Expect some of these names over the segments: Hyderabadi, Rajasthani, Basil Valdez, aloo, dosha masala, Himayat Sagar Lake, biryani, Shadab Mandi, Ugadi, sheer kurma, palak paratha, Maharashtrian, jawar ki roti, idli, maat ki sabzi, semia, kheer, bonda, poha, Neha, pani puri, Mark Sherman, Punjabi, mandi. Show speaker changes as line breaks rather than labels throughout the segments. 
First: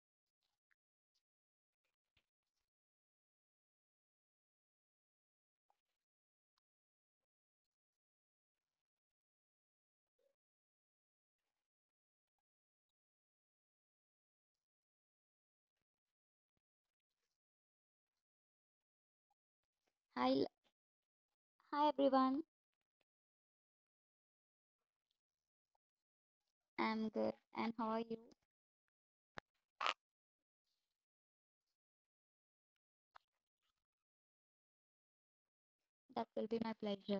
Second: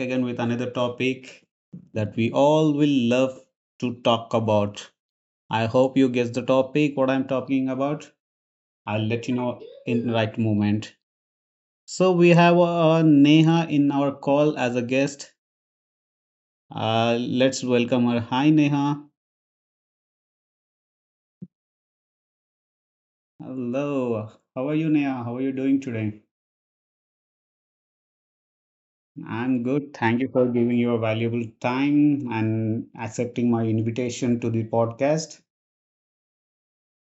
again with another topic that we all will love to talk about. I hope you guess the topic, what I'm talking about. I'll let you know in the right moment. So, we have Neha in our call as a guest. Let's welcome her. Hi, Neha.
Hi, hi everyone.
Hello. How are you, Neha? How are you doing today?
I'm good. And how are you?
I'm good. Thank you for giving your valuable time and accepting my invitation to the podcast.
That will be my pleasure.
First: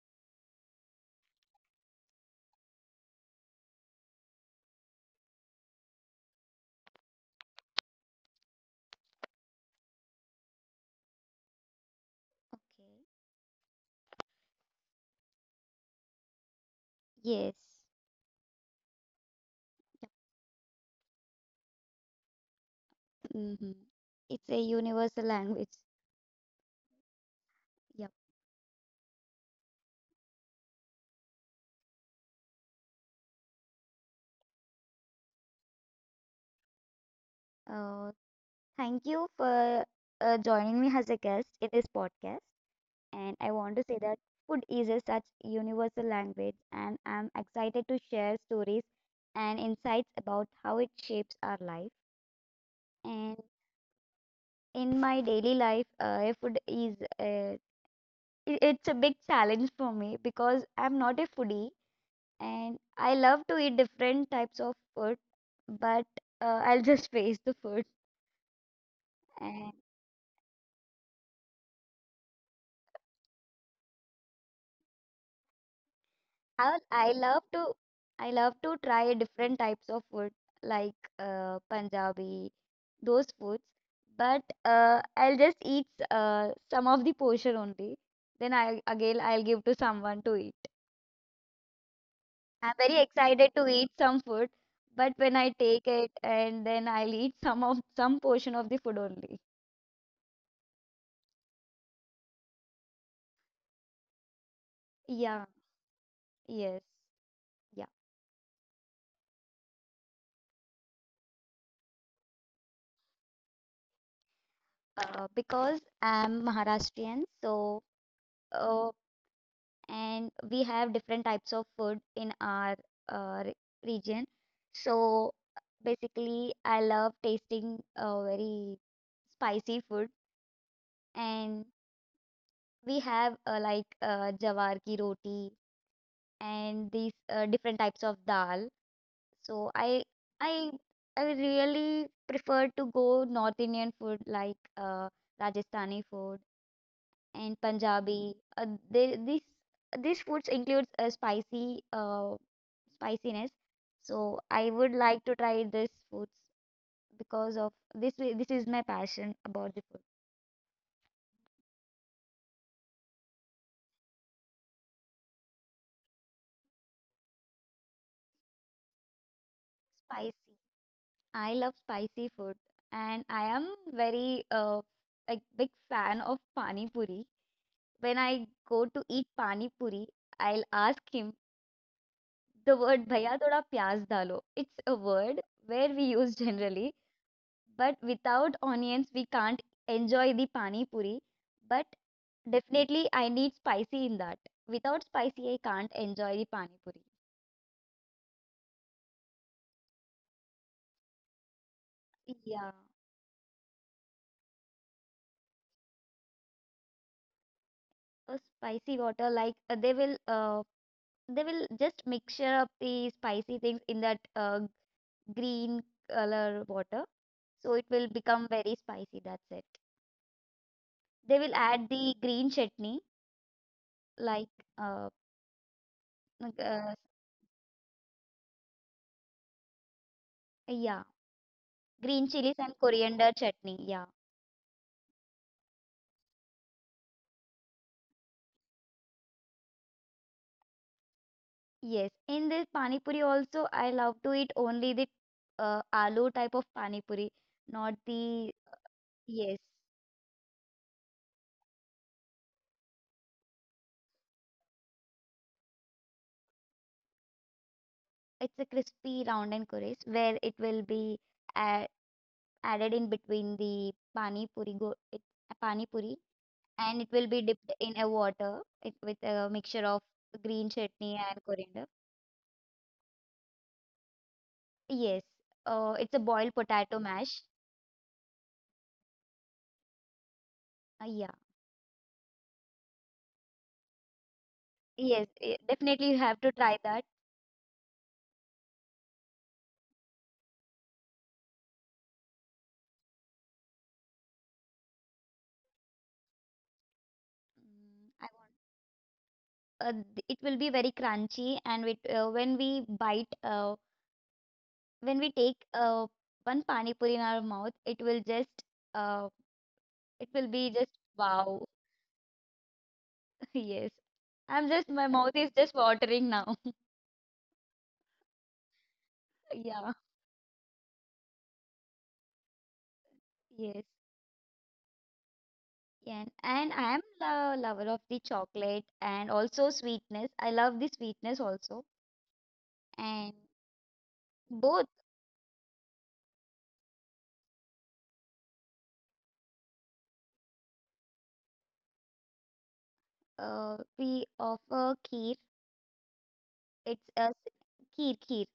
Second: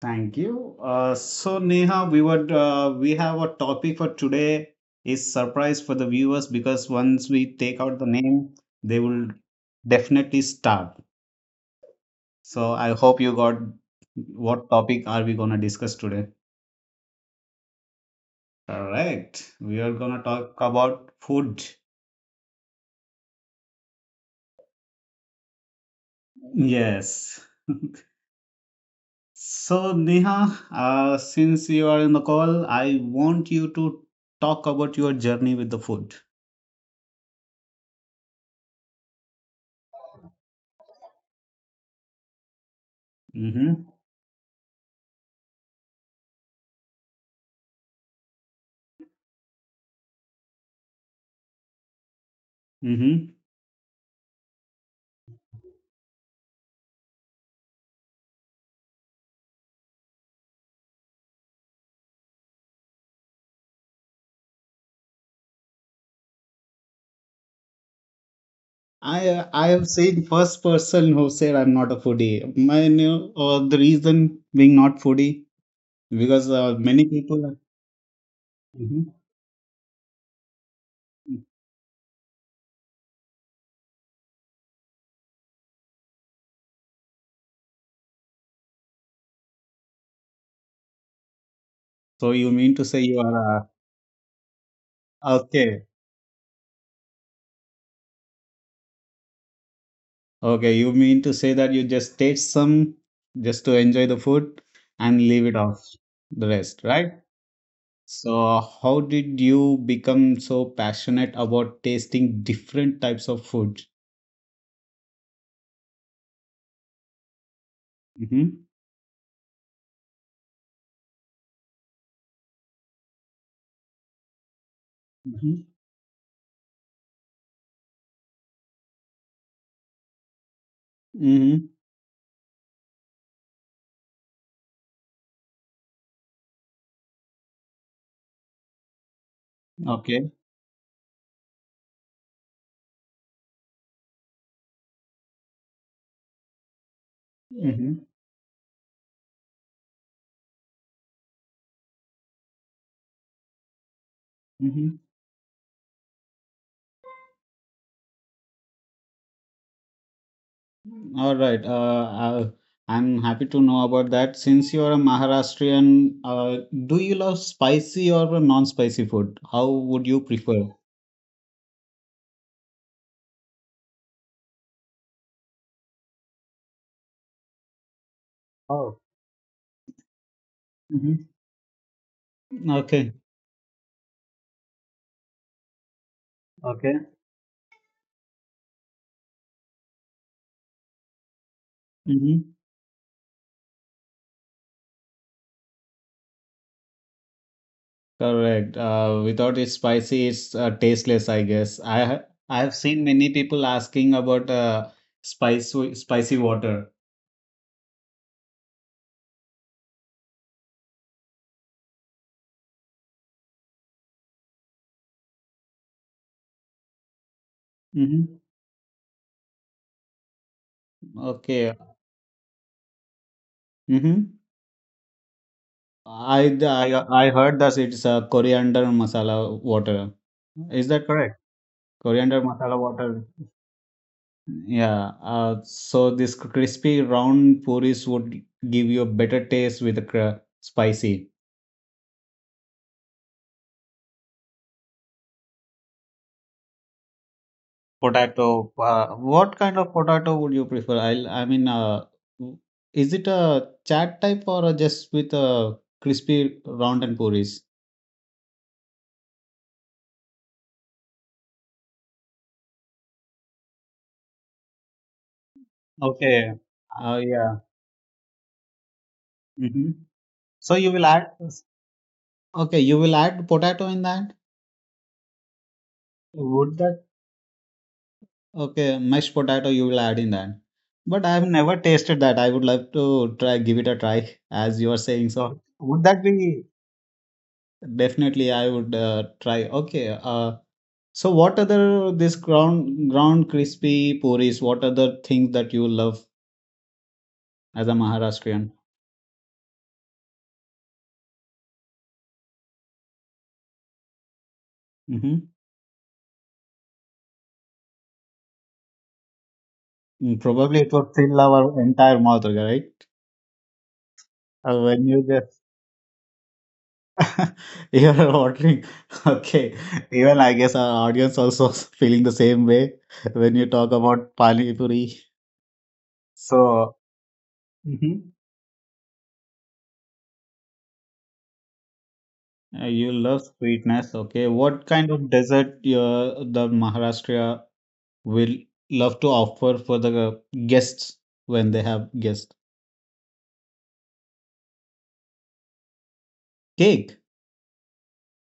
Thank you. So Neha, we have a topic for today is surprise for the viewers because once we take out the name, they will definitely start. So I
Okay.
hope you got what topic are we gonna discuss today?
Yes.
Correct. We are
Yep.
gonna talk about food.
Mm-hmm. It's a universal language.
Yes.
Yep.
So Neha, since you are in the call, I want you to talk about your journey with the food.
Uh, Thank you for joining me as a guest in this podcast. And I want to
Mm-hmm.
say that food is a such universal language, and I'm excited to share stories and insights about how it shapes our life.
Mm-hmm.
And in my daily life, food is it's a big challenge for me because I'm not a foodie and I love to eat different types of food, but I'll just face the food.
I
And
have seen first person who said I'm not a foodie. My new the reason being not foodie because
I
many
I love
people. Are,
to I love to
Mhm.
try different types of food like Punjabi, those foods. But I'll just eat some of the portion only. Then I again I'll give to someone to eat.
So you
I'm
mean to
very
say you
excited to
are
eat some food, but when I
okay?
take it and then I'll eat some of some portion of the food only.
Okay, you mean to say that you just taste some just to enjoy the food and
Yeah.
leave it off the
Yes,
rest, right?
yeah.
So how did you become so passionate about tasting different types of food?
Because I'm Maharashtrian, so
Mm-hmm.
Uh, and we have different types of food in our uh, re- region. So
Mm-hmm.
basically, I love tasting very spicy food, and
Mm-hmm.
we have jawar ki roti and these different types of dal. So
Okay.
I I really prefer to go North Indian food like Rajasthani food and
Mm-hmm.
Punjabi. They, this these foods includes a spicy spiciness. So I would
Mm-hmm.
like to try these foods because of this is my passion about the food.
All right. I'm happy to know about that. Since you're a Maharashtrian, do you love spicy or non-spicy food? How would you
Spicy.
prefer?
I love spicy food and I am very like big fan of pani puri. When I go
Oh,
to eat pani puri, I'll ask
Mm-hmm.
him the word
Okay.
"Bhaiya thoda pyaz dalo." It's a word where we use generally,
Okay.
but without onions we can't enjoy the pani puri. But
Mm-hmm.
definitely I need spicy in that. Without spicy I can't enjoy the pani puri.
Correct. Without it spicy, it's tasteless, I guess. I
Yeah,
have seen many people asking about spicy spicy water.
a spicy water like they will just mixture up the spicy things in that green color water, so it will
Mm-hmm.
become very spicy. That's it. They will
Okay.
add the green chutney,
Mm-hmm.
like uh,
I,
like, uh
I I heard that it's a coriander masala water. Is
yeah,
that correct?
green
Coriander
chilies and
masala water,
coriander chutney. Yeah,
yeah. Uh, so this crispy round puris would give you a better taste with the spicy
yes. In this pani puri also, I love to eat only the aloo type of pani puri, not the
potato. uh, what
yes.
kind of potato would you prefer? I mean, w- is it a chat type or a just with a crispy round and puris?
It's a crispy round and curious where it will be a added in between the pani puri go it, pani puri
Okay.
and it will be
Yeah.
dipped in a water it, with a mixture
Hmm.
of green
So you will
chutney
add,
and coriander.
okay, you will add potato in that.
Yes, it's a boiled
Would
potato
that?
mash.
Okay, mashed potato you will add in that.
Uh,
But
yeah,
I've never tasted that. I would love to try, give it a try, as you are
yes,
saying. So would
definitely you
that
have to
be
try that.
definitely? I would try. Okay. So what other this ground crispy puris? What other things that you love as a
I
Maharashtrian?
want. It will be very crunchy, and with when we bite, when we
Mm-hmm.
take one pani puri in our mouth, it will just, uh, it will be
Probably it
just
would fill
wow.
our entire mouth, right?
Yes, I'm just
When
my
you
mouth is
just
just watering now.
you are ordering. Okay.
Yeah.
Even I guess our audience also feeling the same way when you
Yes.
talk about pani puri.
And I
So,
am a lover of the
Mhm.
chocolate and also sweetness. I love the sweetness also.
You
And
love sweetness. Okay. What
both
kind of dessert the Maharashtra will love to offer for the guests when they have guests?
we offer kheer. It's
Cake.
a s- kheer kheer.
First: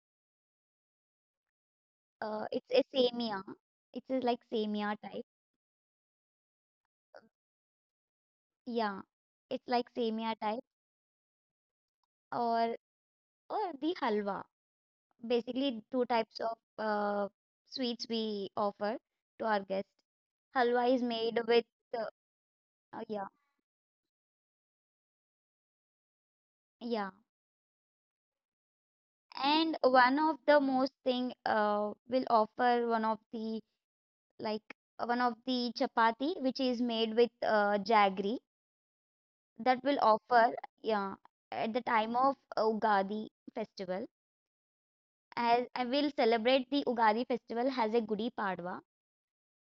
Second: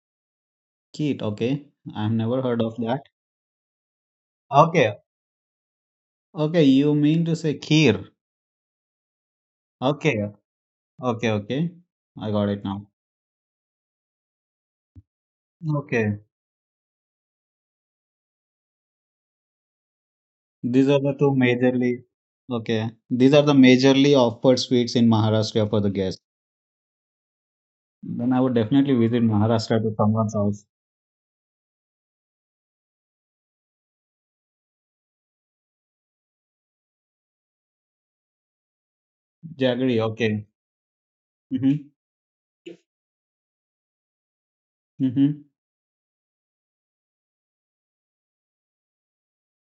Kheer. Okay. I've never heard
It's
of
a
that.
semia. It's a, like semia
Okay.
type.
Okay. You mean to say kheer.
Yeah, it's like
Okay.
semia type
Okay. Okay. I got it
or
now.
or the halwa. Basically, two
Okay.
types of uh, sweets we offer to our guests. Halwa
These are
is
the two
made with uh,
majorly okay.
yeah,
These are the majorly offered sweets in Maharashtra for the guests.
yeah.
Then I would definitely visit
And
Maharashtra to
one
someone's
of the
house.
most thing will offer one of the like one of the chapati which is made with jaggery that will
Jaggery, okay.
offer yeah at the
Mm-hmm.
time of Ugadi festival
Mm-hmm.
as I will celebrate the Ugadi festival as a Gudi Padwa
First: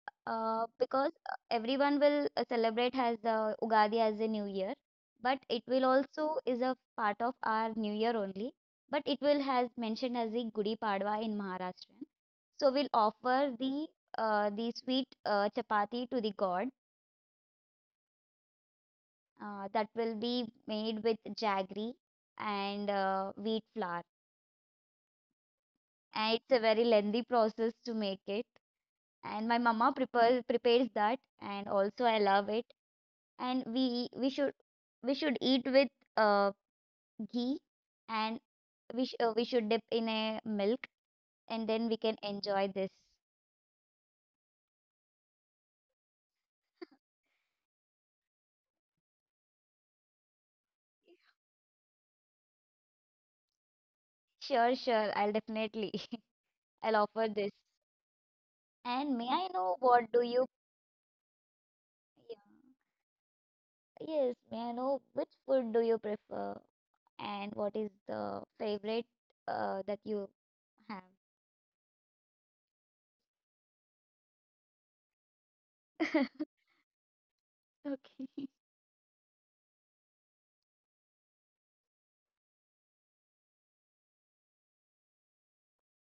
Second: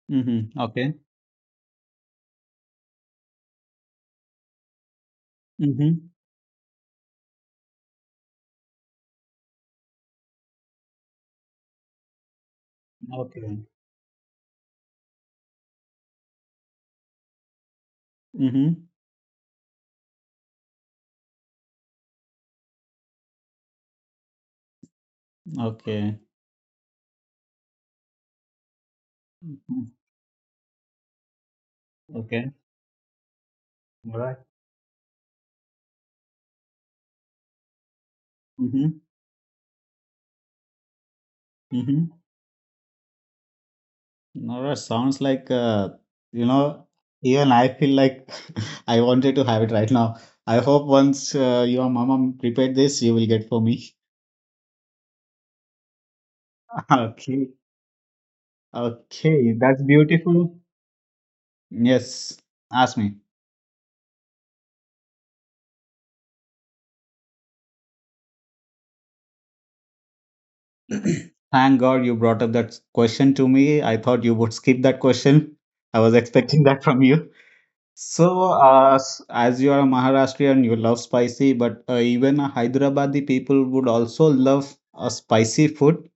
Mm-hmm.
uh,
Okay.
because uh, everyone will celebrate as the Ugadi as a new year, but it will
Mm-hmm.
also is a part of our new year only, but it will has mentioned as the Gudi Padwa in Maharashtra. So we'll offer
Okay.
the sweet chapati to the god,
Mm-hmm.
that will be made with jaggery and wheat flour,
Okay.
and it's a very lengthy process to make it. And my
Mhm.
mama prepares that, and also I love
Okay.
it. And
All right.
we should eat with uh, ghee, and
Mm-hmm.
we should dip in a milk, and then we
Mm-hmm.
can enjoy this.
All right. Sounds like you know, even I feel like I wanted to have it right now. I hope once your mama prepared this, you will get for me.
Sure, sure, I'll definitely I'll offer
Okay.
this. And may I
Okay,
know
that's
what do you?
beautiful. Yes,
Yeah.
ask me.
Yes, may I know which food do you prefer, and what is the favorite that you have?
Thank God you brought up that question to me. I thought you would skip that question. I was expecting that from you. So,
Okay.
as you are a Maharashtrian, you love spicy, but even a Hyderabadi people would also love a spicy food.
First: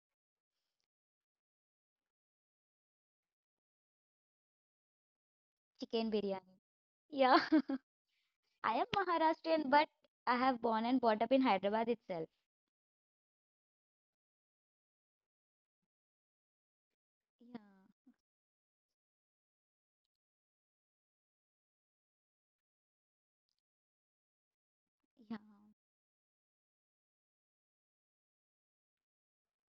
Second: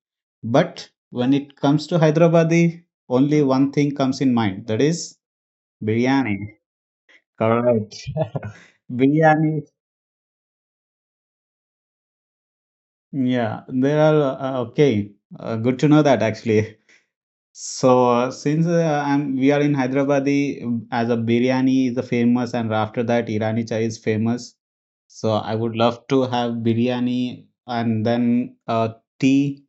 But when it comes to Hyderabadi, only one thing comes in mind, that is
Chicken
biryani.
biryani. Yeah.
Correct.
I am
Biryani,
Maharashtrian, but I have born and brought up in Hyderabad itself.
yeah, there are okay. Good to know that actually.
Yeah,
So since I'm we are in Hyderabad, the as a biryani is a famous, and after that Irani chai is famous. So
yeah.
I would love to have biryani and then tea.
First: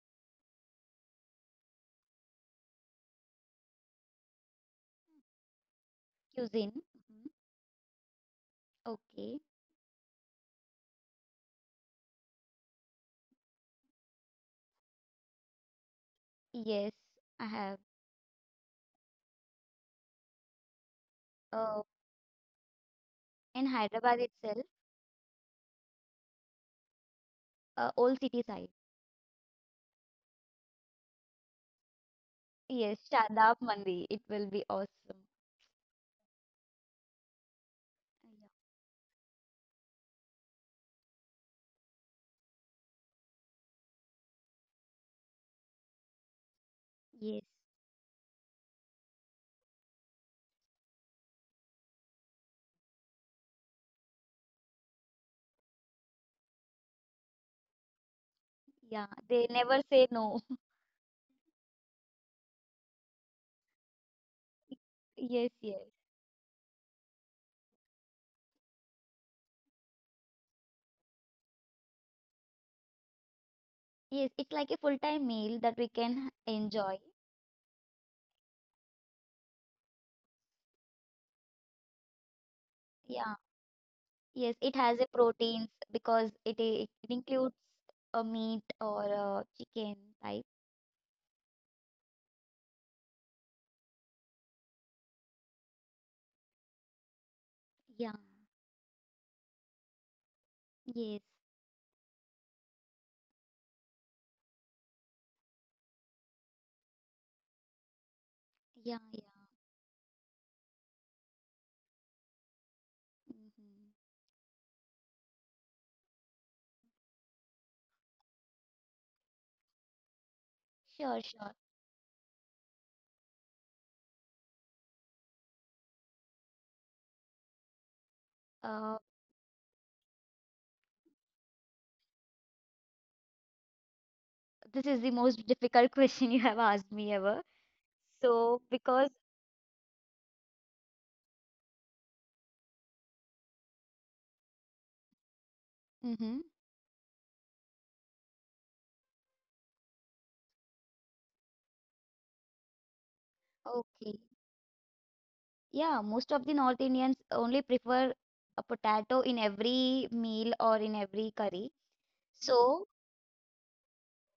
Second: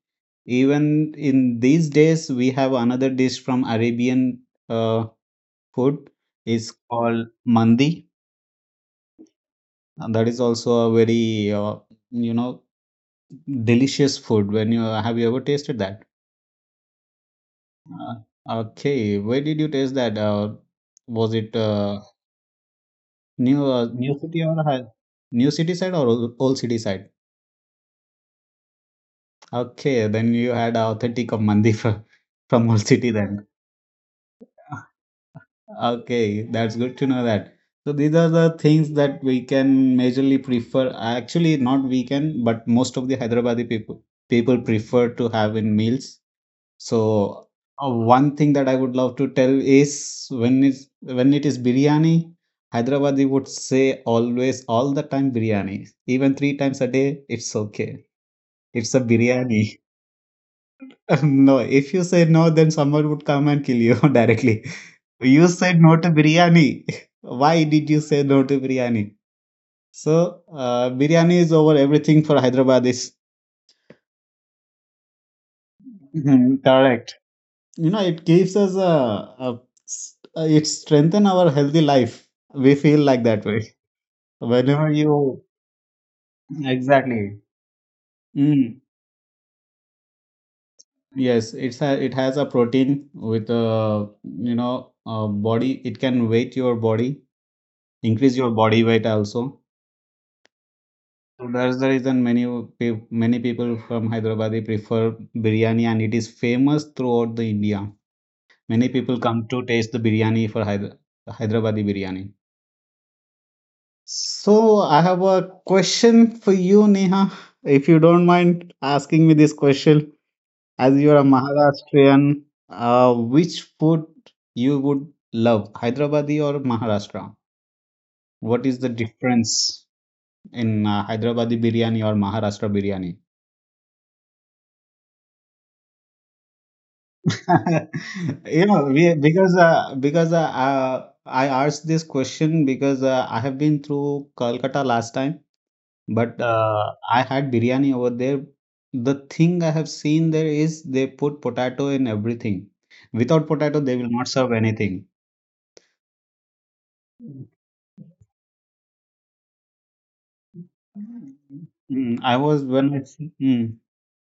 Even in these days, we have another dish from Arabian uh, food. It's
Cuisine.
called
Mhm.
mandi.
Okay.
And that is also a very you know delicious food. When you have you ever tasted that?
Yes, I have.
Uh, okay, where did you taste that? Was it
Uh,
new
in
new
Hyderabad
city or
itself,
new city side or old old city side?
old city side.
Okay, then you had authentic of from old
Yes,
city then.
Shadab Mandi. It will be awesome.
Okay, that's good to know that. So these are the things that we can majorly prefer. Actually, not we can, but most of the Hyderabadi people prefer to have in meals.
Yeah. Yes.
So, one thing that I would love to tell is when it is biryani, Hyderabadi would say always all the time biryani. Even three times a day, it's okay. It's a
Yeah, they
biryani.
never say no.
No, if you say no, then someone would come and kill you directly. You
Yes,
said
yes.
no to biryani. Why did you say no to biryani? So, biryani is over everything for Hyderabadis.
Yes, it's like a full-time meal that we can
Mhm,
enjoy.
correct. You know it gives us a, a it strengthen our healthy life, we feel like
Yeah.
that way
Yes, it
whenever
has a
you
proteins because it it
exactly.
includes a meat
Mm,
or a chicken type.
yes, it has a protein with a, you know, a body. It can weight your body,
Yeah,
increase your body weight also.
yes,
So that's the reason many people from Hyderabad they prefer biryani, and it is famous throughout the India. Many
yeah,
people
yeah.
come to taste the biryani for Hyderabadi biryani.
Hmm.
So I have a question for you, Neha, if you don't mind asking me this question. As you are
Sure,
a
sure.
Maharashtrian, which food you would love, Hyderabadi or Maharashtra? What is the
Uh,
difference in Hyderabadi biryani or Maharashtra biryani?
this is the most difficult question you have asked me ever. So,
You know,
because,
we, because I asked this question because I have been through Kolkata last time.
hmm,
But I had biryani over there. The thing I have seen there is they put potato in everything. Without potato, they will
okay,
not serve anything.
yeah, most of the North Indians only prefer a potato in every meal or in every curry.
Mm, I was
So,
when I see- mm,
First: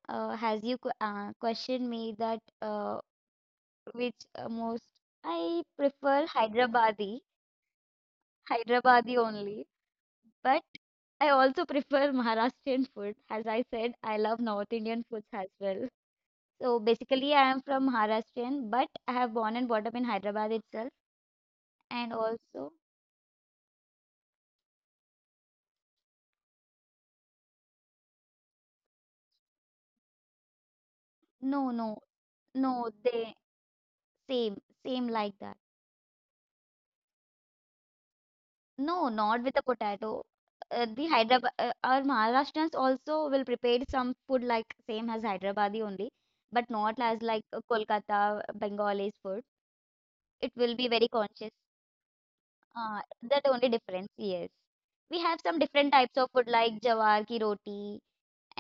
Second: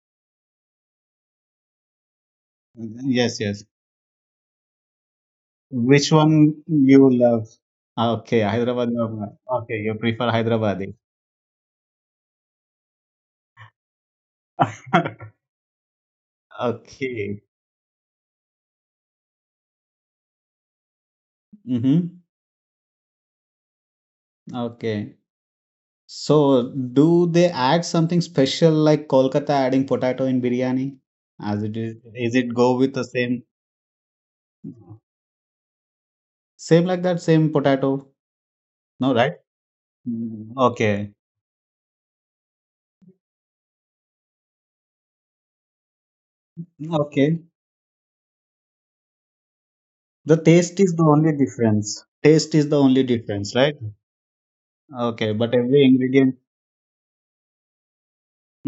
questioned me that
yes, yes.
which most I
Which
prefer
one you
Hyderabadi,
love? Okay, Hyderabad.
Hyderabadi only.
Okay, you prefer
But
Hyderabadi.
I also prefer Maharashtrian food. As I said, I love North Indian foods as well. So basically,
Okay.
I am from Maharashtrian, but I have born and brought up in Hyderabad itself. And
Mm-hmm.
also,
Okay. So, do they add something special like Kolkata adding potato in biryani? As
no,
it
no,
is it go
no,
with the
they
same,
same, same like that.
same like that, same potato?
No,
No, right?
not with the potato.
Mm, okay,
Our Maharashtrians also will prepare some food like same as Hyderabadi only, but not as
okay.
like Kolkata Bengali food.
The
It will
taste
be
is the
very
only
conscious.
difference. Taste is the only
Uh, that
difference,
only
right?
difference, yes. We
Okay,
have
but
some
every
different types
ingredient.
of food like jawar ki roti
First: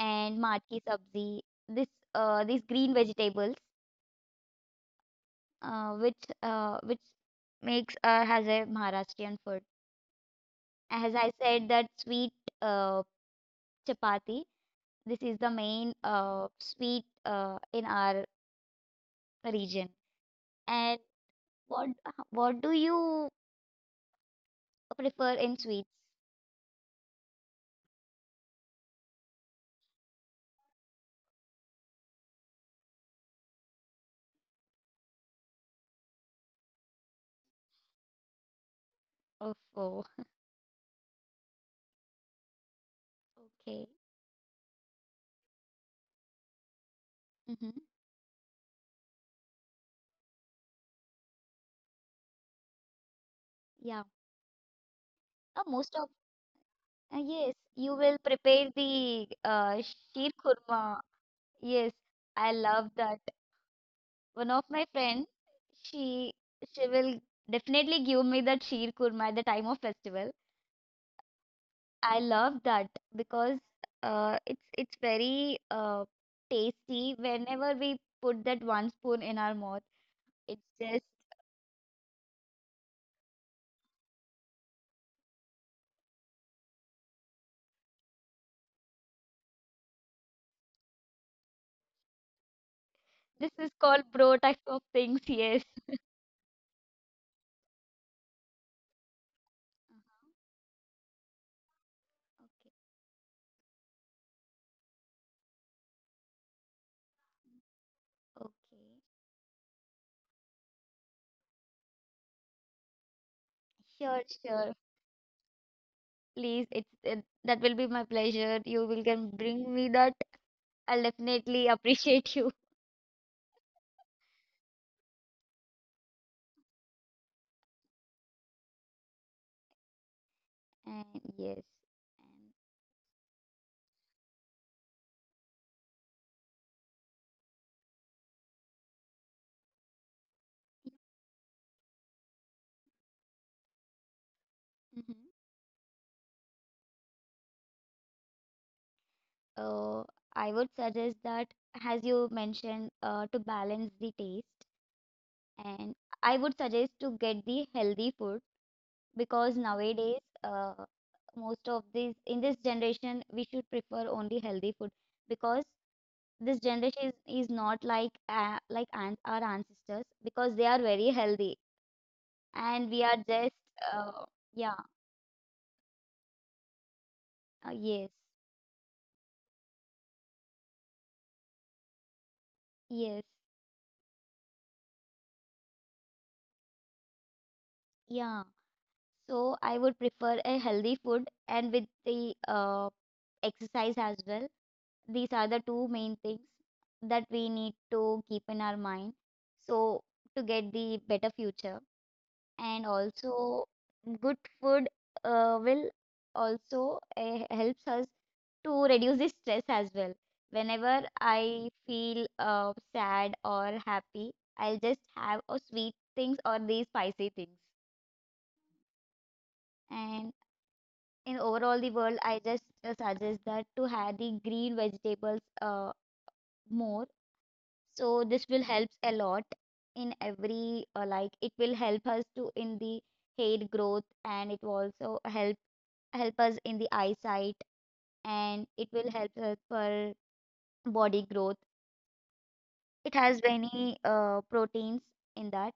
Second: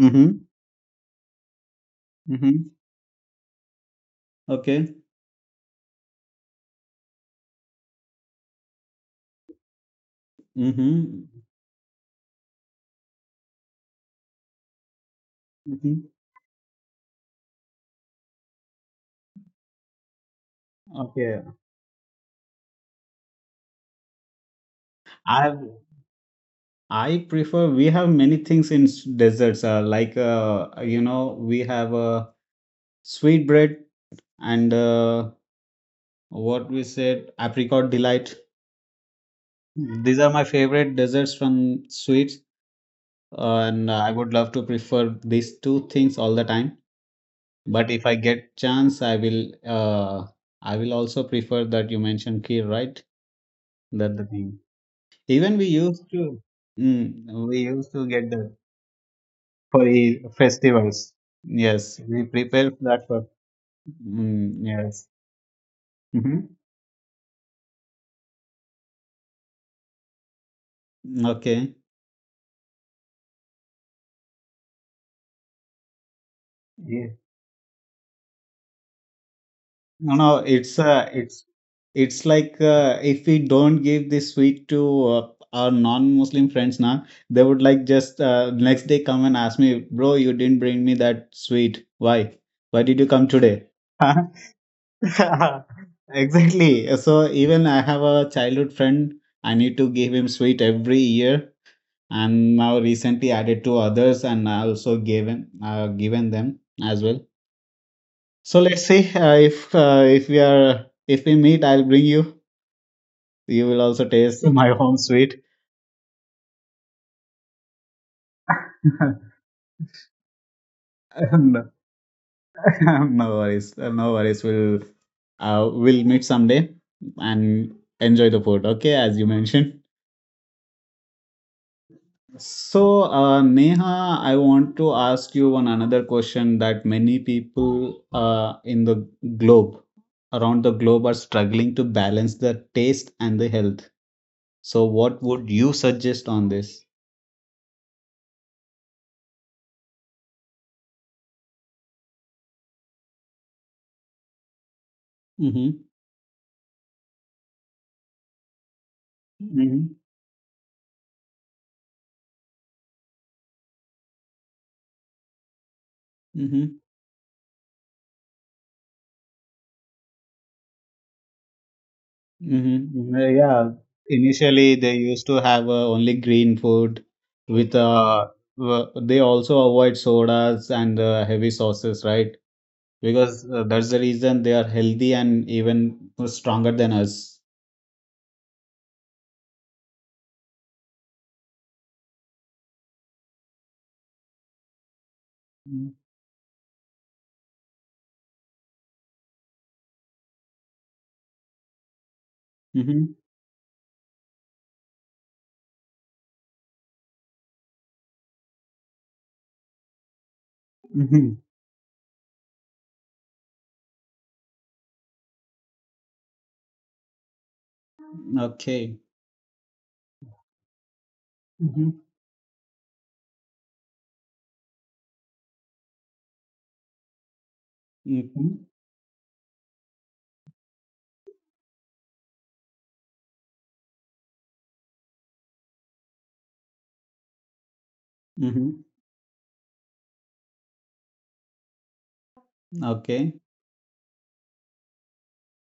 Mm-hmm.
maat ki sabzi. This these
Mm-hmm.
green vegetables,
Okay.
uh, which which makes has a Maharashtrian food. As I
Mm-hmm.
said, that sweet uh, chapati. This is the main
Mm-hmm.
sweet in our region. And
Okay.
what what do you prefer in
I
sweets?
I prefer. We have many things in deserts. We have a sweet bread and what we said apricot delight,
Oh, oh,
these are my favorite desserts from sweets.
okay.
And I would love to prefer these two things all the time,
Mm-hmm.
but if I get chance I will also prefer that you mentioned kheer, right?
Yeah.
That the thing, even we
Most
used
of
to
yes,
we
you
used to
will
get that
prepare the
for
sheer
festivals.
kurma.
Yes
Yes,
we
I
prepare
love
that
that.
for
One of my
yes.
friend, she
Hmm.
she will definitely give me that sheer kurma at the time of festival.
Okay.
I love that because it's very tasty. Whenever we put that one spoon in our mouth,
No, no,
it's just
It's like if we don't give this sweet to our non-Muslim friends now, they would like just next day come and ask me, bro, you didn't bring me that sweet. Why? Why did you come
this
today?
is called bro type of things. Yes. Uh-huh.
Exactly. So even I have a childhood friend. I need to give him sweet every year, and now recently added to others, and I also gave him given them as well. So let's
Okay.
see if we are if we meet, I'll bring you. You will
Okay.
also
Sure,
taste
sure.
my home sweet.
Please, it, that will be my pleasure. You will can bring me that. I'll definitely
No,
appreciate you.
no worries, no worries. We'll meet someday and enjoy the food. Okay, as you mentioned.
And yes, and
So Neha, I want to ask you one another question that many people in the globe around the globe are struggling to balance the taste and the health. So
mm-hmm.
what would you suggest on this?
uh, I would suggest that as you mentioned, to balance the taste.
Mm-hmm.
And I would suggest to get the healthy food because
Mhm.
nowadays, most of these in this generation, we should prefer only healthy food because this
Mhm.
generation is not like our ancestors because they are very healthy and we are
Mhm.
just
Yeah.
uh, yeah,
Initially, they used to have only green food with
yes,
they also avoid sodas and heavy sauces, right?
yes,
Because that's the reason they are healthy and even stronger than us.
yeah. So I would prefer a healthy food and with the exercise as well. These are the two
Mm-hmm.
main things that we need to keep in our mind, so to get the better future, and also good food will also helps us to reduce the stress as well. Whenever
Mm-hmm.
I feel sad or happy, I'll just have a sweet things or these spicy things,
Okay.
and in overall the
Mm-hmm.
world I just suggest that to have the green vegetables more. So this will
Mm-hmm.
help a lot in every like it will help us to in the hair growth, and it will also help us in the eyesight, and
Mm-hmm.
it will help us for body growth. It has
Okay.
many proteins in that.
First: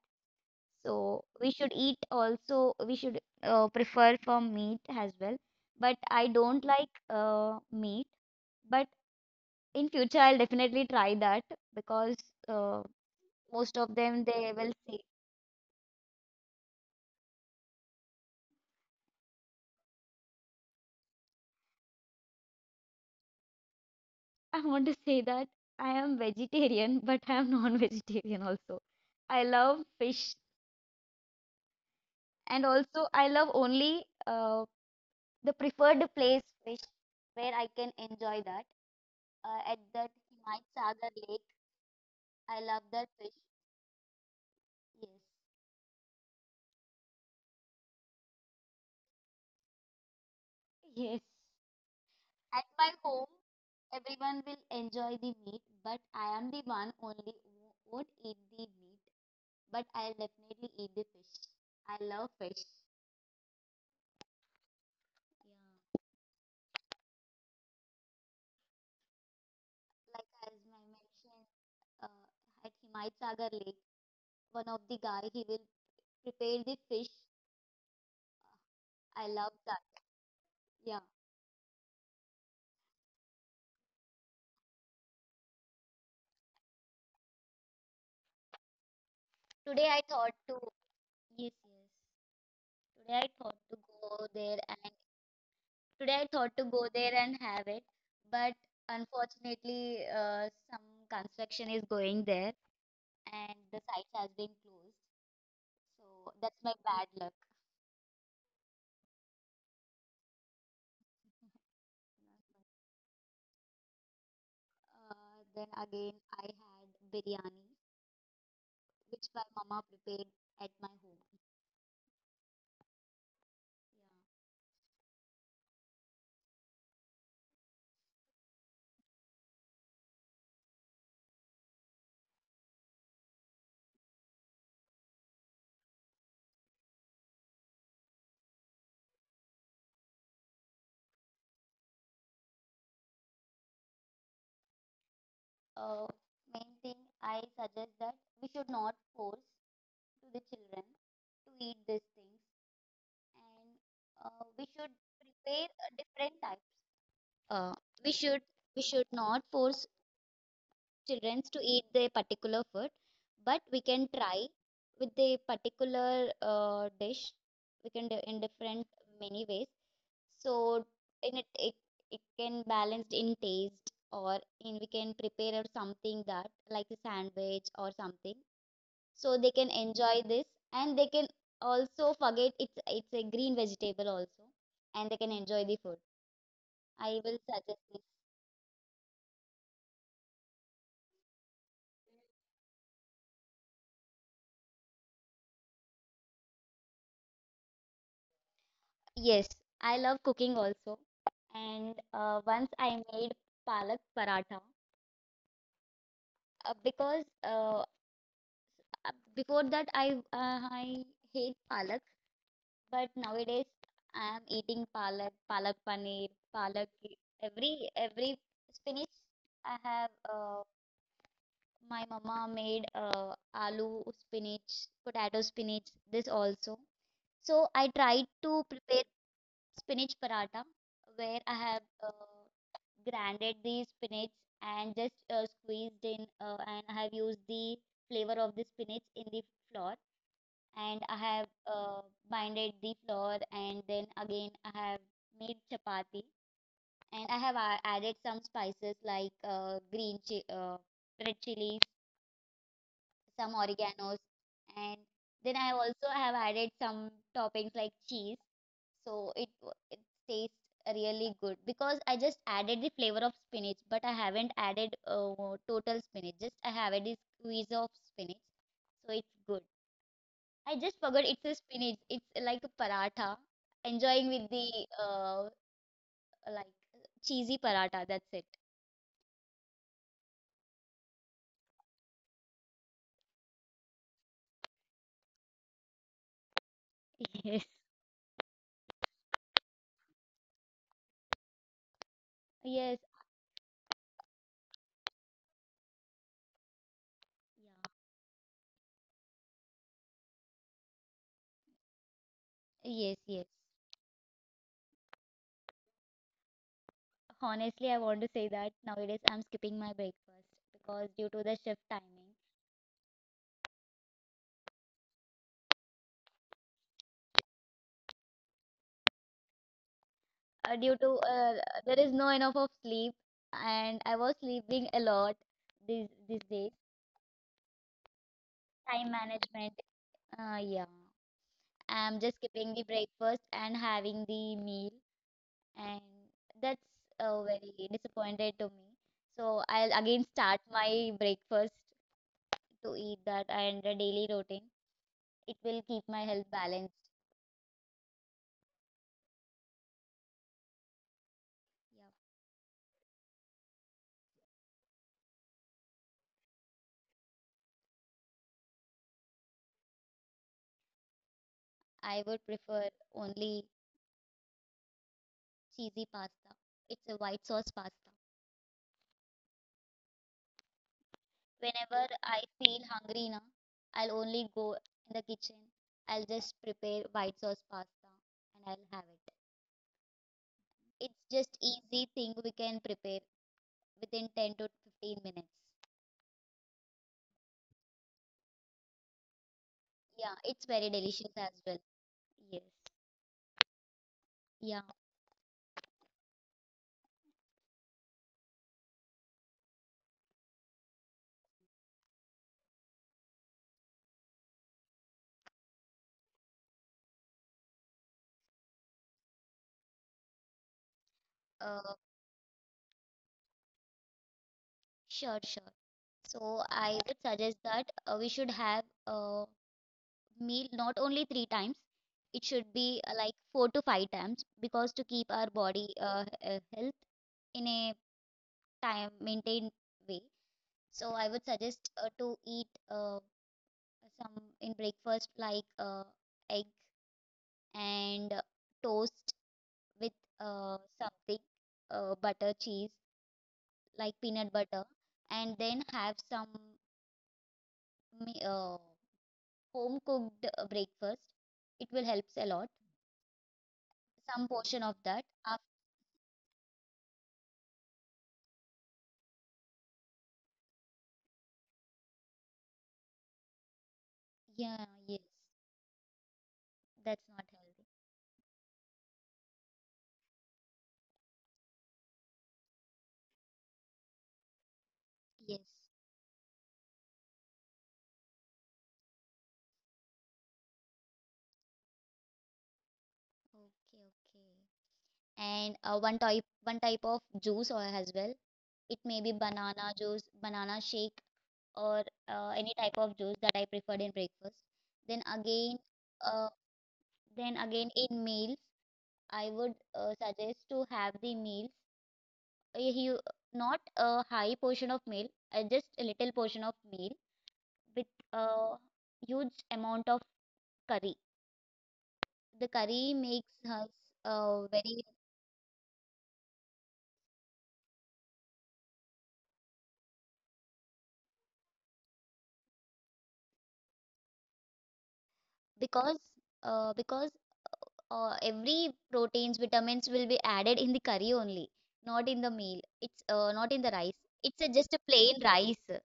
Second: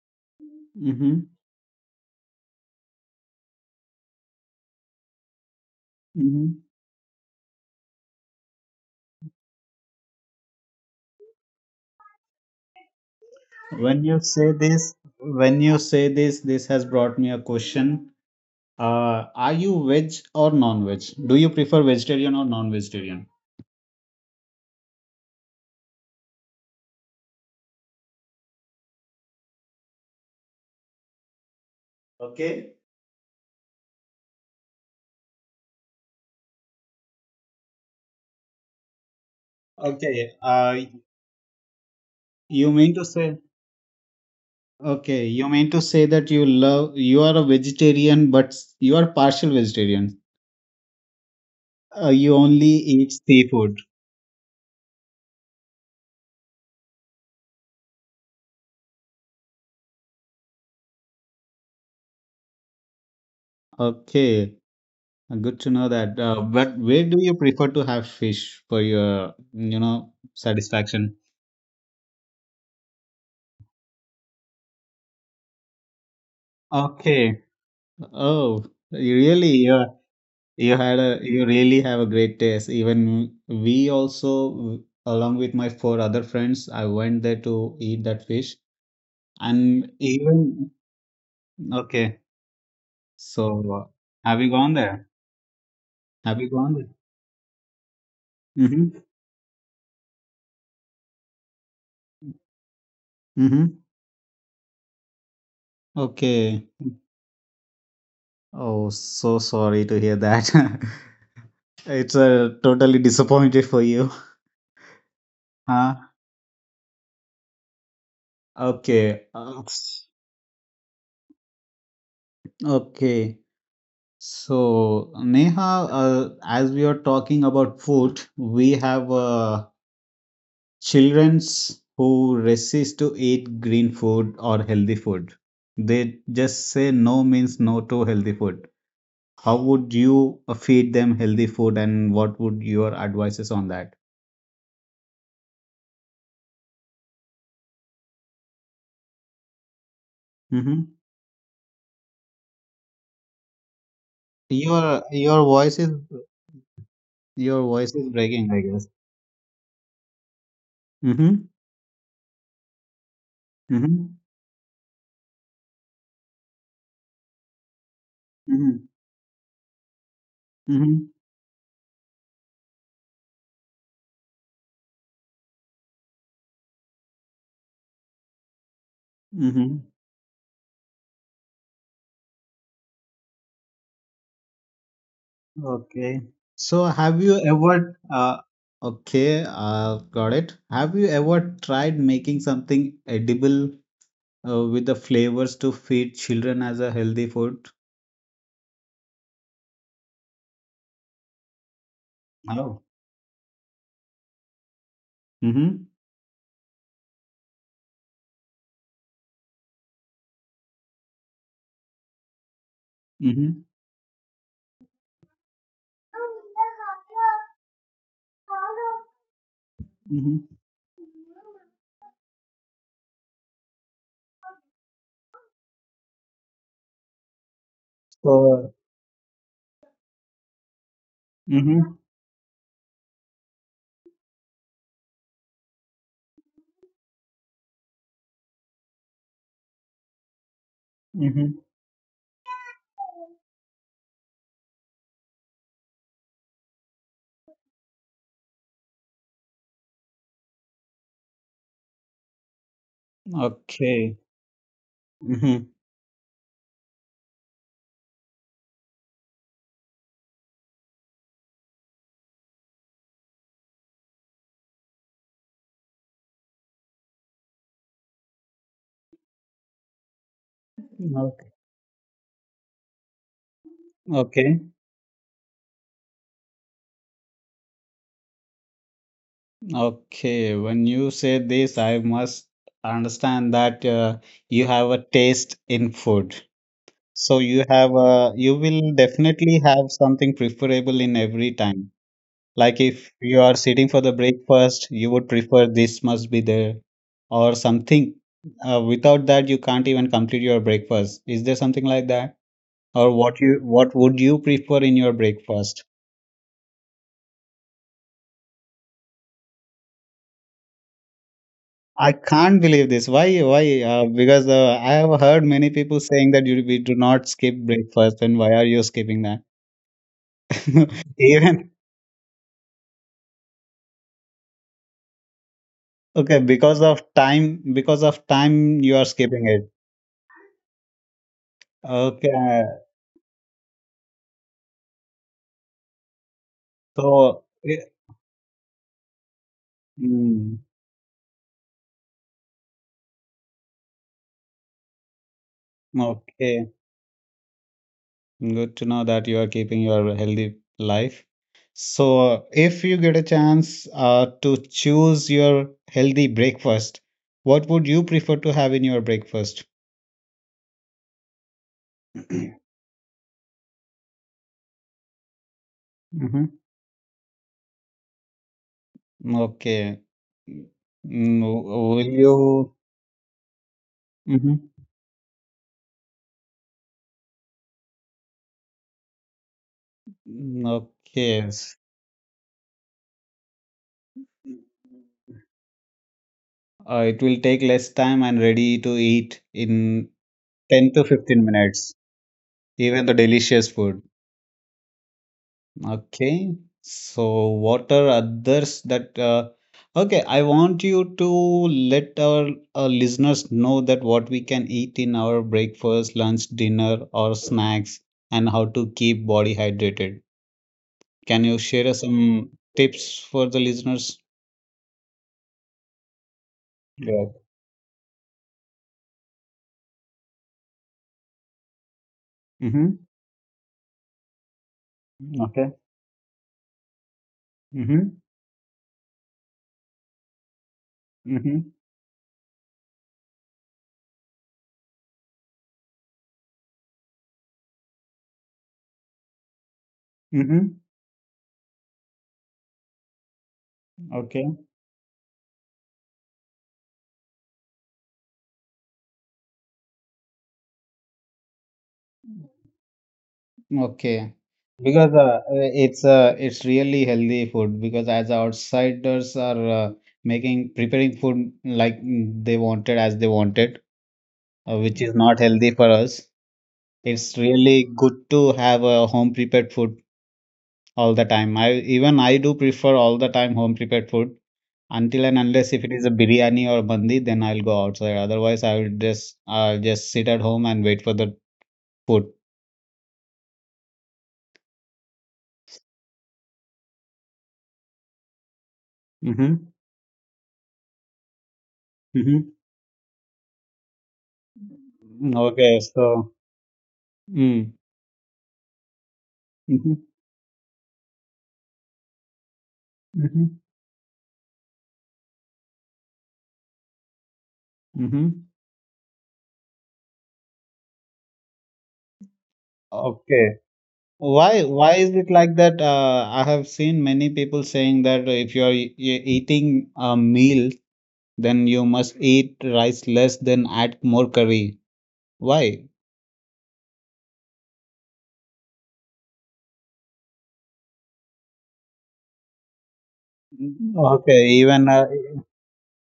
Mm-hmm.
So we should eat, also we should prefer for meat as well. But I
Mm-hmm.
don't like meat, but in future I'll definitely try that because uh, most of
When you
them they
say
will
this,
say
when you say this, this has brought me a question. Are you veg or non-veg? Do you prefer vegetarian or non-vegetarian?
I want to say that I am vegetarian, but I am non-vegetarian also. I love fish, and
Okay.
also I love only the preferred place fish where I can enjoy that. At that
Okay.
Himayat Sagar Lake, I
You
love
mean to
that fish.
say,
Yes.
okay, you mean to say that you love, you are a vegetarian, you are partial vegetarian.
Yes.
You
At
only
my
eat
home,
seafood.
everyone will enjoy the meat, but I am the one only who won't eat the meat, but I'll definitely eat the fish. I love fish.
Okay. Good to know
Yeah.
that. But where do you prefer to have fish for your, you know,
Like as I
satisfaction?
mentioned, uh, at Himayat Sagar Lake, one of the guy he will prepare the fish.
Okay. Oh,
I love
really?
that.
You
Yeah.
had a you really have a great taste. Even we also, along with my four other friends, I went there to eat that fish.
Today
And
I thought to
even
yes, yes.
okay,
Today I thought to
so
go
have you
there
gone
and
there?
today I
Have you
thought to
gone
go
there?
there and have it, but
Mm-hmm.
unfortunately some construction is going there and the
Mm-hmm.
site has been closed. So that's
Okay.
my bad luck.
Oh, so sorry to hear that. It's totally disappointed for you.
Then
Huh?
again I had biryani, which
Okay.
my mama prepared at my home.
Okay. So, Neha, as we are talking about food, we have Childrens who resist to eat green food or healthy food. They just say no means no to healthy food. How would you feed them healthy food and what would your advices on that?
Yeah. Main thing I suggest that we should not force to the
Mm-hmm.
children to eat these things, and we should
Your
prepare
voice is
a different type.
your
Uh,
voice
we
is
should
breaking, I
we
guess.
should not force children
Mm-hmm.
to eat their particular food, but we can
Mm-hmm.
try with the particular dish. We can do in different
Mm-hmm.
many ways. So
Mm-hmm.
it it can balance in taste, or in we can prepare out something that like a sandwich or something. So they can
Mm-hmm.
enjoy this and they can also forget it's a green vegetable also, and they can enjoy the food.
Okay. So
I
have
will
you
suggest this.
ever uh okay, uh got it. Have you ever tried making something edible with the flavors to feed children as a healthy food.
Yes, I love cooking also. And once
Hello.
I made palak paratha
Mm-hmm.
because before that I hate palak. But
Mm-hmm.
nowadays I am eating palak, palak paneer, palak, every spinach. I have
Mm-hmm.
my mama made aloo spinach, potato spinach, this also. So I tried to
So.
prepare spinach paratha, where I have
Mm-hmm.
grinded the spinach and just squeezed in and I have used the flavor of the spinach in the flour, and I have
Mm-hmm.
binded the flour, and then again I have made chapati, and I have added some spices like red chilies, some
Okay.
oreganos, and then I
Mm-hmm.
also have added some toppings like cheese. So it tastes really good because I just added the flavor of spinach, but I haven't added total spinach. Just I have a squeeze of spinach, so it's good. I just forgot it's
Okay.
a spinach. It's like a paratha, enjoying with
Okay.
the uh like cheesy paratha. That's
Okay. When you say this, I must understand that you have a taste in food. So
it.
you have a, you will definitely have something preferable in every time. Like
Yes.
if you are sitting for the breakfast, you would prefer this must be there or
Yes,
something. Without that, you can't even complete your breakfast. Is there something like that? Or
yes,
what
yes.
you what would you prefer in your breakfast?
Honestly, I want to say that nowadays I'm skipping my breakfast because due to the shift
I
timing,
can't believe this. Why? Why? Because I have heard many people saying that you we do not skip breakfast, and why are you skipping
due
that?
to
Even
there is no enough of sleep, and I was sleeping a lot these
okay,
these days.
because of time. Because of time, you are
Time
skipping it.
management. Yeah, I'm just skipping
Okay,
the breakfast and having the meal, and that's
so
very
it-
disappointed to me. So I'll again start
mm,
my breakfast to eat that and a daily routine. It will keep my health
okay.
balanced.
Good to know that you are keeping your healthy life.
Yeah,
So, if you get a chance to choose your healthy breakfast, what would you prefer to have in your breakfast?
I would prefer only cheesy pasta.
Hmm.
It's a white sauce pasta.
Okay. Mm.
Whenever
Will
I
you?
feel hungry na, I'll only go
Mhm.
in the kitchen. I'll just prepare white sauce pasta and I'll have it.
Mm,
It's
Okay.
just
s-
easy thing we can prepare within 10 to 15 minutes.
It will take less time and ready to eat in
Yeah, it's very
10 to
delicious
15
as well.
minutes,
Yes.
even the delicious food.
Yeah,
Okay. So, what are others that? Okay, I want you to let our, uh, listeners know that what we can eat in our breakfast, lunch, dinner, or snacks, and how to keep body hydrated. Can you share
uh,
us some tips for the listeners?
sure, sure. So I would
Yeah.
suggest that we should have a meal not only three times, it should
Mm-hmm.
be like four to five times, because to keep our
Okay.
body health in a
Mm-hmm.
time maintained way. So I would
Mm-hmm.
suggest to eat some in breakfast like egg and toast with
Mm-hmm.
something, butter, cheese, like peanut
Okay.
butter, and then have some uh, home cooked breakfast. It will helps a lot.
Okay.
Some portion of
because
that. Af
it's really healthy food because as outsiders are making preparing food like mm, they wanted as they wanted
yeah,
which is
yes,
not healthy for us.
that's
It's
not healthy.
really good to have a home prepared food all the time. I even I do prefer all the time home prepared food until and unless if
Yes.
it is a biryani or mandi, then I'll go outside, otherwise I will just sit at home and wait for the food.
Okay, okay. And uh, one type of juice or as well. It may be
Mm-hmm.
banana juice, banana shake, or
Mm-hmm.
any type of juice that I preferred in breakfast. Then again,
Okay, so
uh, then
mm.
again in meals, I would suggest to have the meals, a hu
Mm-hmm.
not a high portion of meal, just a little portion of meal with
Mm-hmm.
a huge amount of curry. The curry makes
Okay.
us
Why
very.
is it like that? I have seen many people saying that if you're eating a meal, then you must eat rice less, then add more curry. Why?
Because uh, because every proteins vitamins will be added in the curry only, not in the meal. It's not in the rice.
Okay,
It's a,
even
just a plain rice.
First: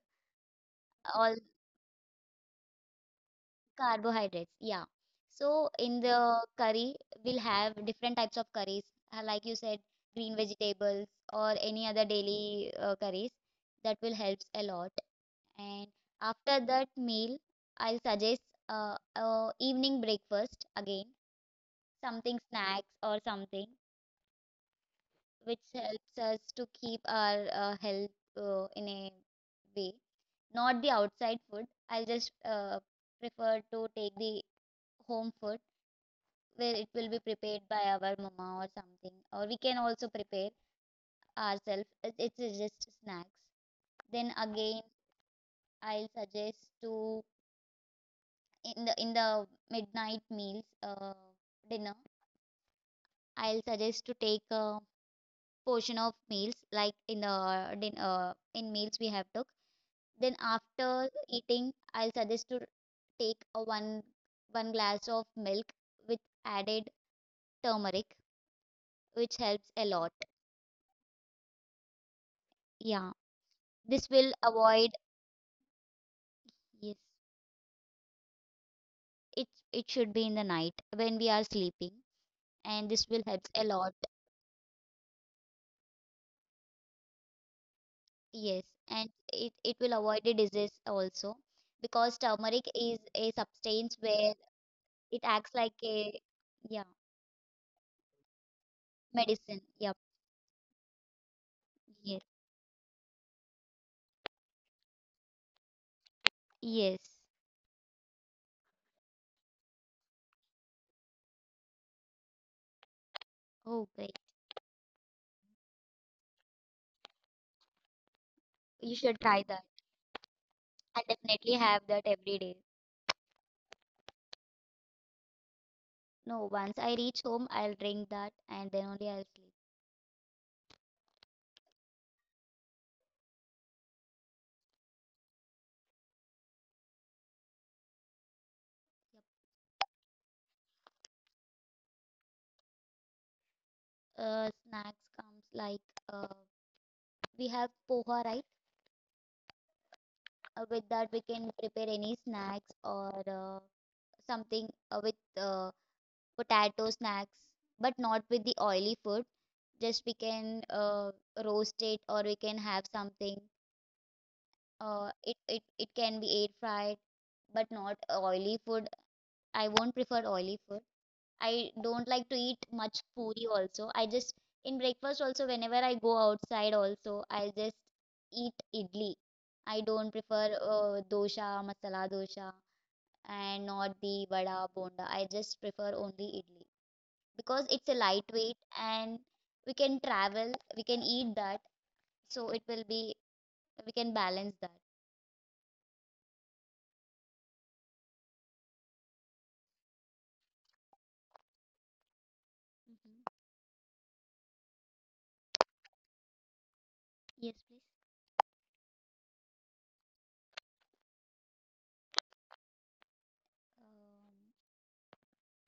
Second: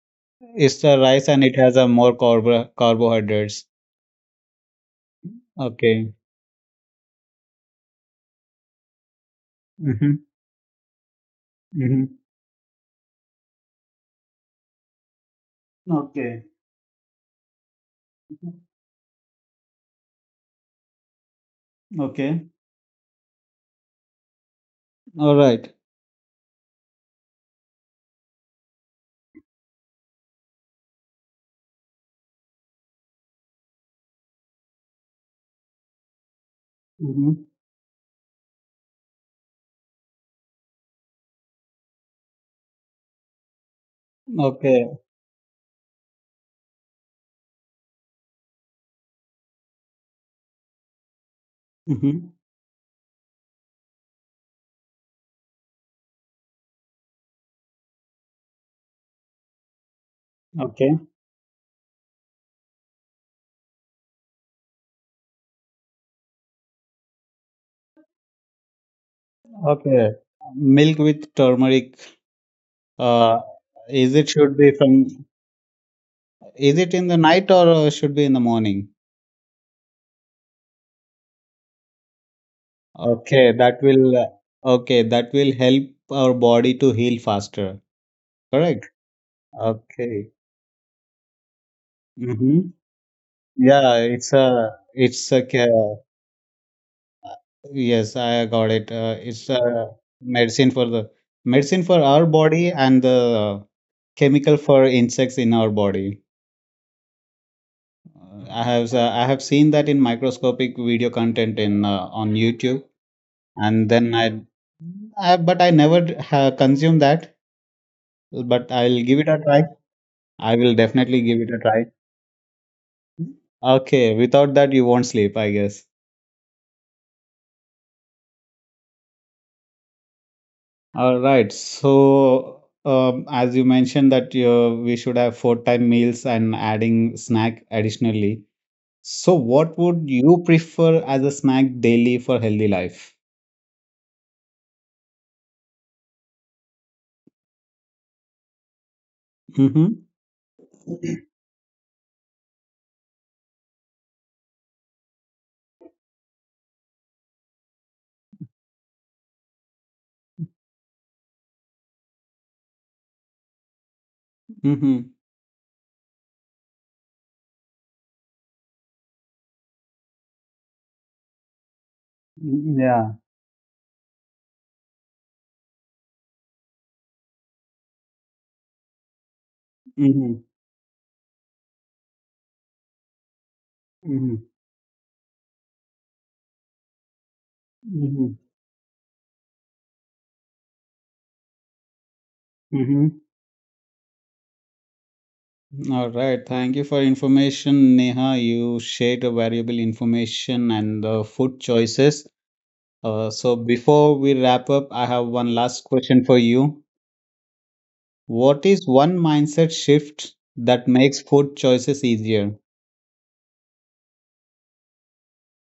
it's a rice
All
and it has a more carbohydrates.
carbohydrates, yeah. So in
Okay.
the curry, we'll have different types of curries, like you said,
Mm-hmm.
green vegetables or any other
Mm-hmm.
daily curries. That will help a lot. And
Okay.
after that meal, I'll suggest evening breakfast again, something
Okay.
snacks or something,
All
which
right.
helps us to keep our health in a way. Not the outside food. I'll just prefer to take the home food, where it will be
Mm-hmm.
prepared by our mama or something, or we can also prepare ourselves. It's just snacks. Then again,
Okay.
I'll suggest to in the midnight meals, dinner,
Mm-hmm.
I'll suggest to take a portion of meals like in meals we have took. Then
Okay.
after eating I'll suggest to take a one glass of milk with added turmeric, which helps a lot.
Okay. Milk with turmeric.
Yeah,
Uh,
this
is it
will
should be
avoid.
from is it
Yes,
in the night or should be in the morning?
it should be in the night when we are sleeping, and this will help
Okay,
a
that
lot.
will uh, okay, that will help our body to heal faster.
Yes,
Correct?
and it will avoid
Okay.
the disease also, because
Mm-hmm.
turmeric is a
Yeah,
substance
it's
where
a
it
it's a
acts like
ca-
a, yeah,
yes, I got it. It's
medicine.
a
Yep.
medicine for the medicine for
Yes.
our body and the chemical for insects in our body.
Yes.
I have seen that in microscopic video content in on YouTube.
Oh,
and then
great.
I, I but I never consume that. But
You
I'll
should
give it a
try
try.
that.
I will
I'll
definitely give it
definitely
a try.
have that every day.
Okay, without that you won't sleep, I guess.
No, once I reach home, I'll drink that and then only I'll sleep.
All right. So, as you mentioned that we should have four time meals and adding snack additionally. So, what would you prefer as a snack daily for healthy life?
Snacks comes like, uh, we have poha, right?
Mm-hmm.
With that we can prepare any snacks, or something with uh, potato snacks, but not with the oily food. Just we can roast it, or we can have something,
Mm-hmm.
it it can be air fried, but not oily food. I won't prefer oily food. I don't like to eat
Mm-hmm,
much
yeah.
puri also. I just in breakfast also, whenever I go outside also, I just eat idli. I don't
Mm-hmm.
prefer dosha, masala dosha, and not the
Mm-hmm.
vada, bonda. I just prefer only idli, because it's a
Mm-hmm.
lightweight, and we can travel, we can eat that, so it will be,
Mm-hmm.
we can balance that.
All right. Thank you for information, Neha. You shared a valuable information and the food choices.
Hmm.
So before we wrap up, I have one last question for you.
Yes, please.
What is one mindset shift that makes food choices easier?
Um,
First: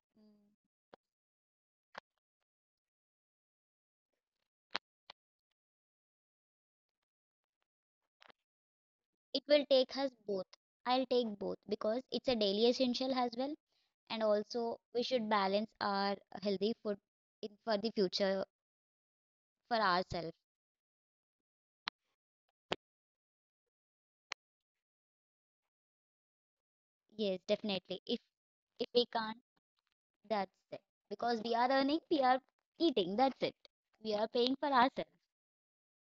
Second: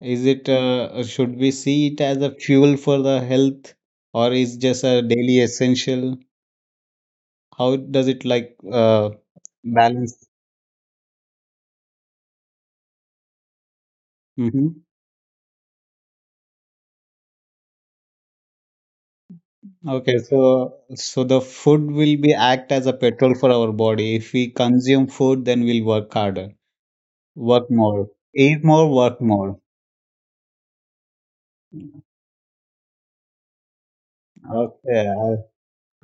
Is
mm,
it should we see it as a fuel for the health, or is just a daily essential? How does it like
it will take us
balance?
both. I'll take both, because it's a daily essential as well, and
Mm-hmm.
also we should balance our healthy food in for the future for
Okay,
ourselves.
so so the food will be act as a petrol for our body. If we consume food, then we'll work harder,
Yes,
work
definitely.
more,
If
eat
if
more,
we
work
can't.
more.
That's it. Because we are earning, we are eating. That's it. We are paying for
Okay,
ourselves.
I,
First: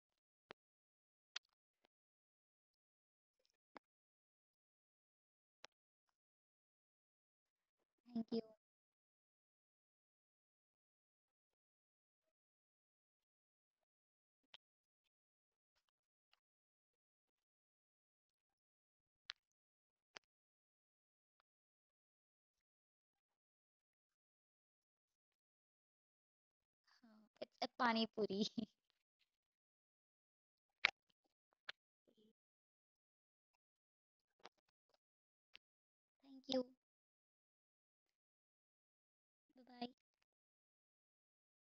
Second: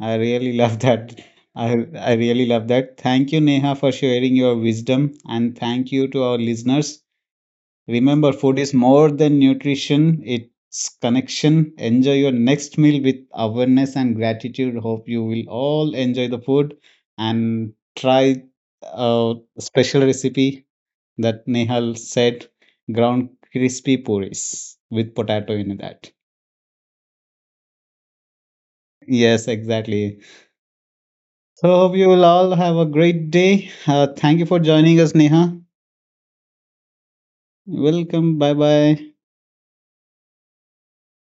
I really love that. I really love that. Thank you, Neha, for sharing your wisdom, and thank you to our listeners.
Thank
Remember,
you.
food is more than nutrition, it's connection. Enjoy your next meal with awareness and gratitude. Hope you will all enjoy the food and try a special recipe that Nehal said ground crispy puris with potato in that.
It's a pani puri.
Yes, exactly. So, hope you will all have a great day. Thank you for joining us, Neha.
Thank you.
Welcome. Bye bye.
Bye bye.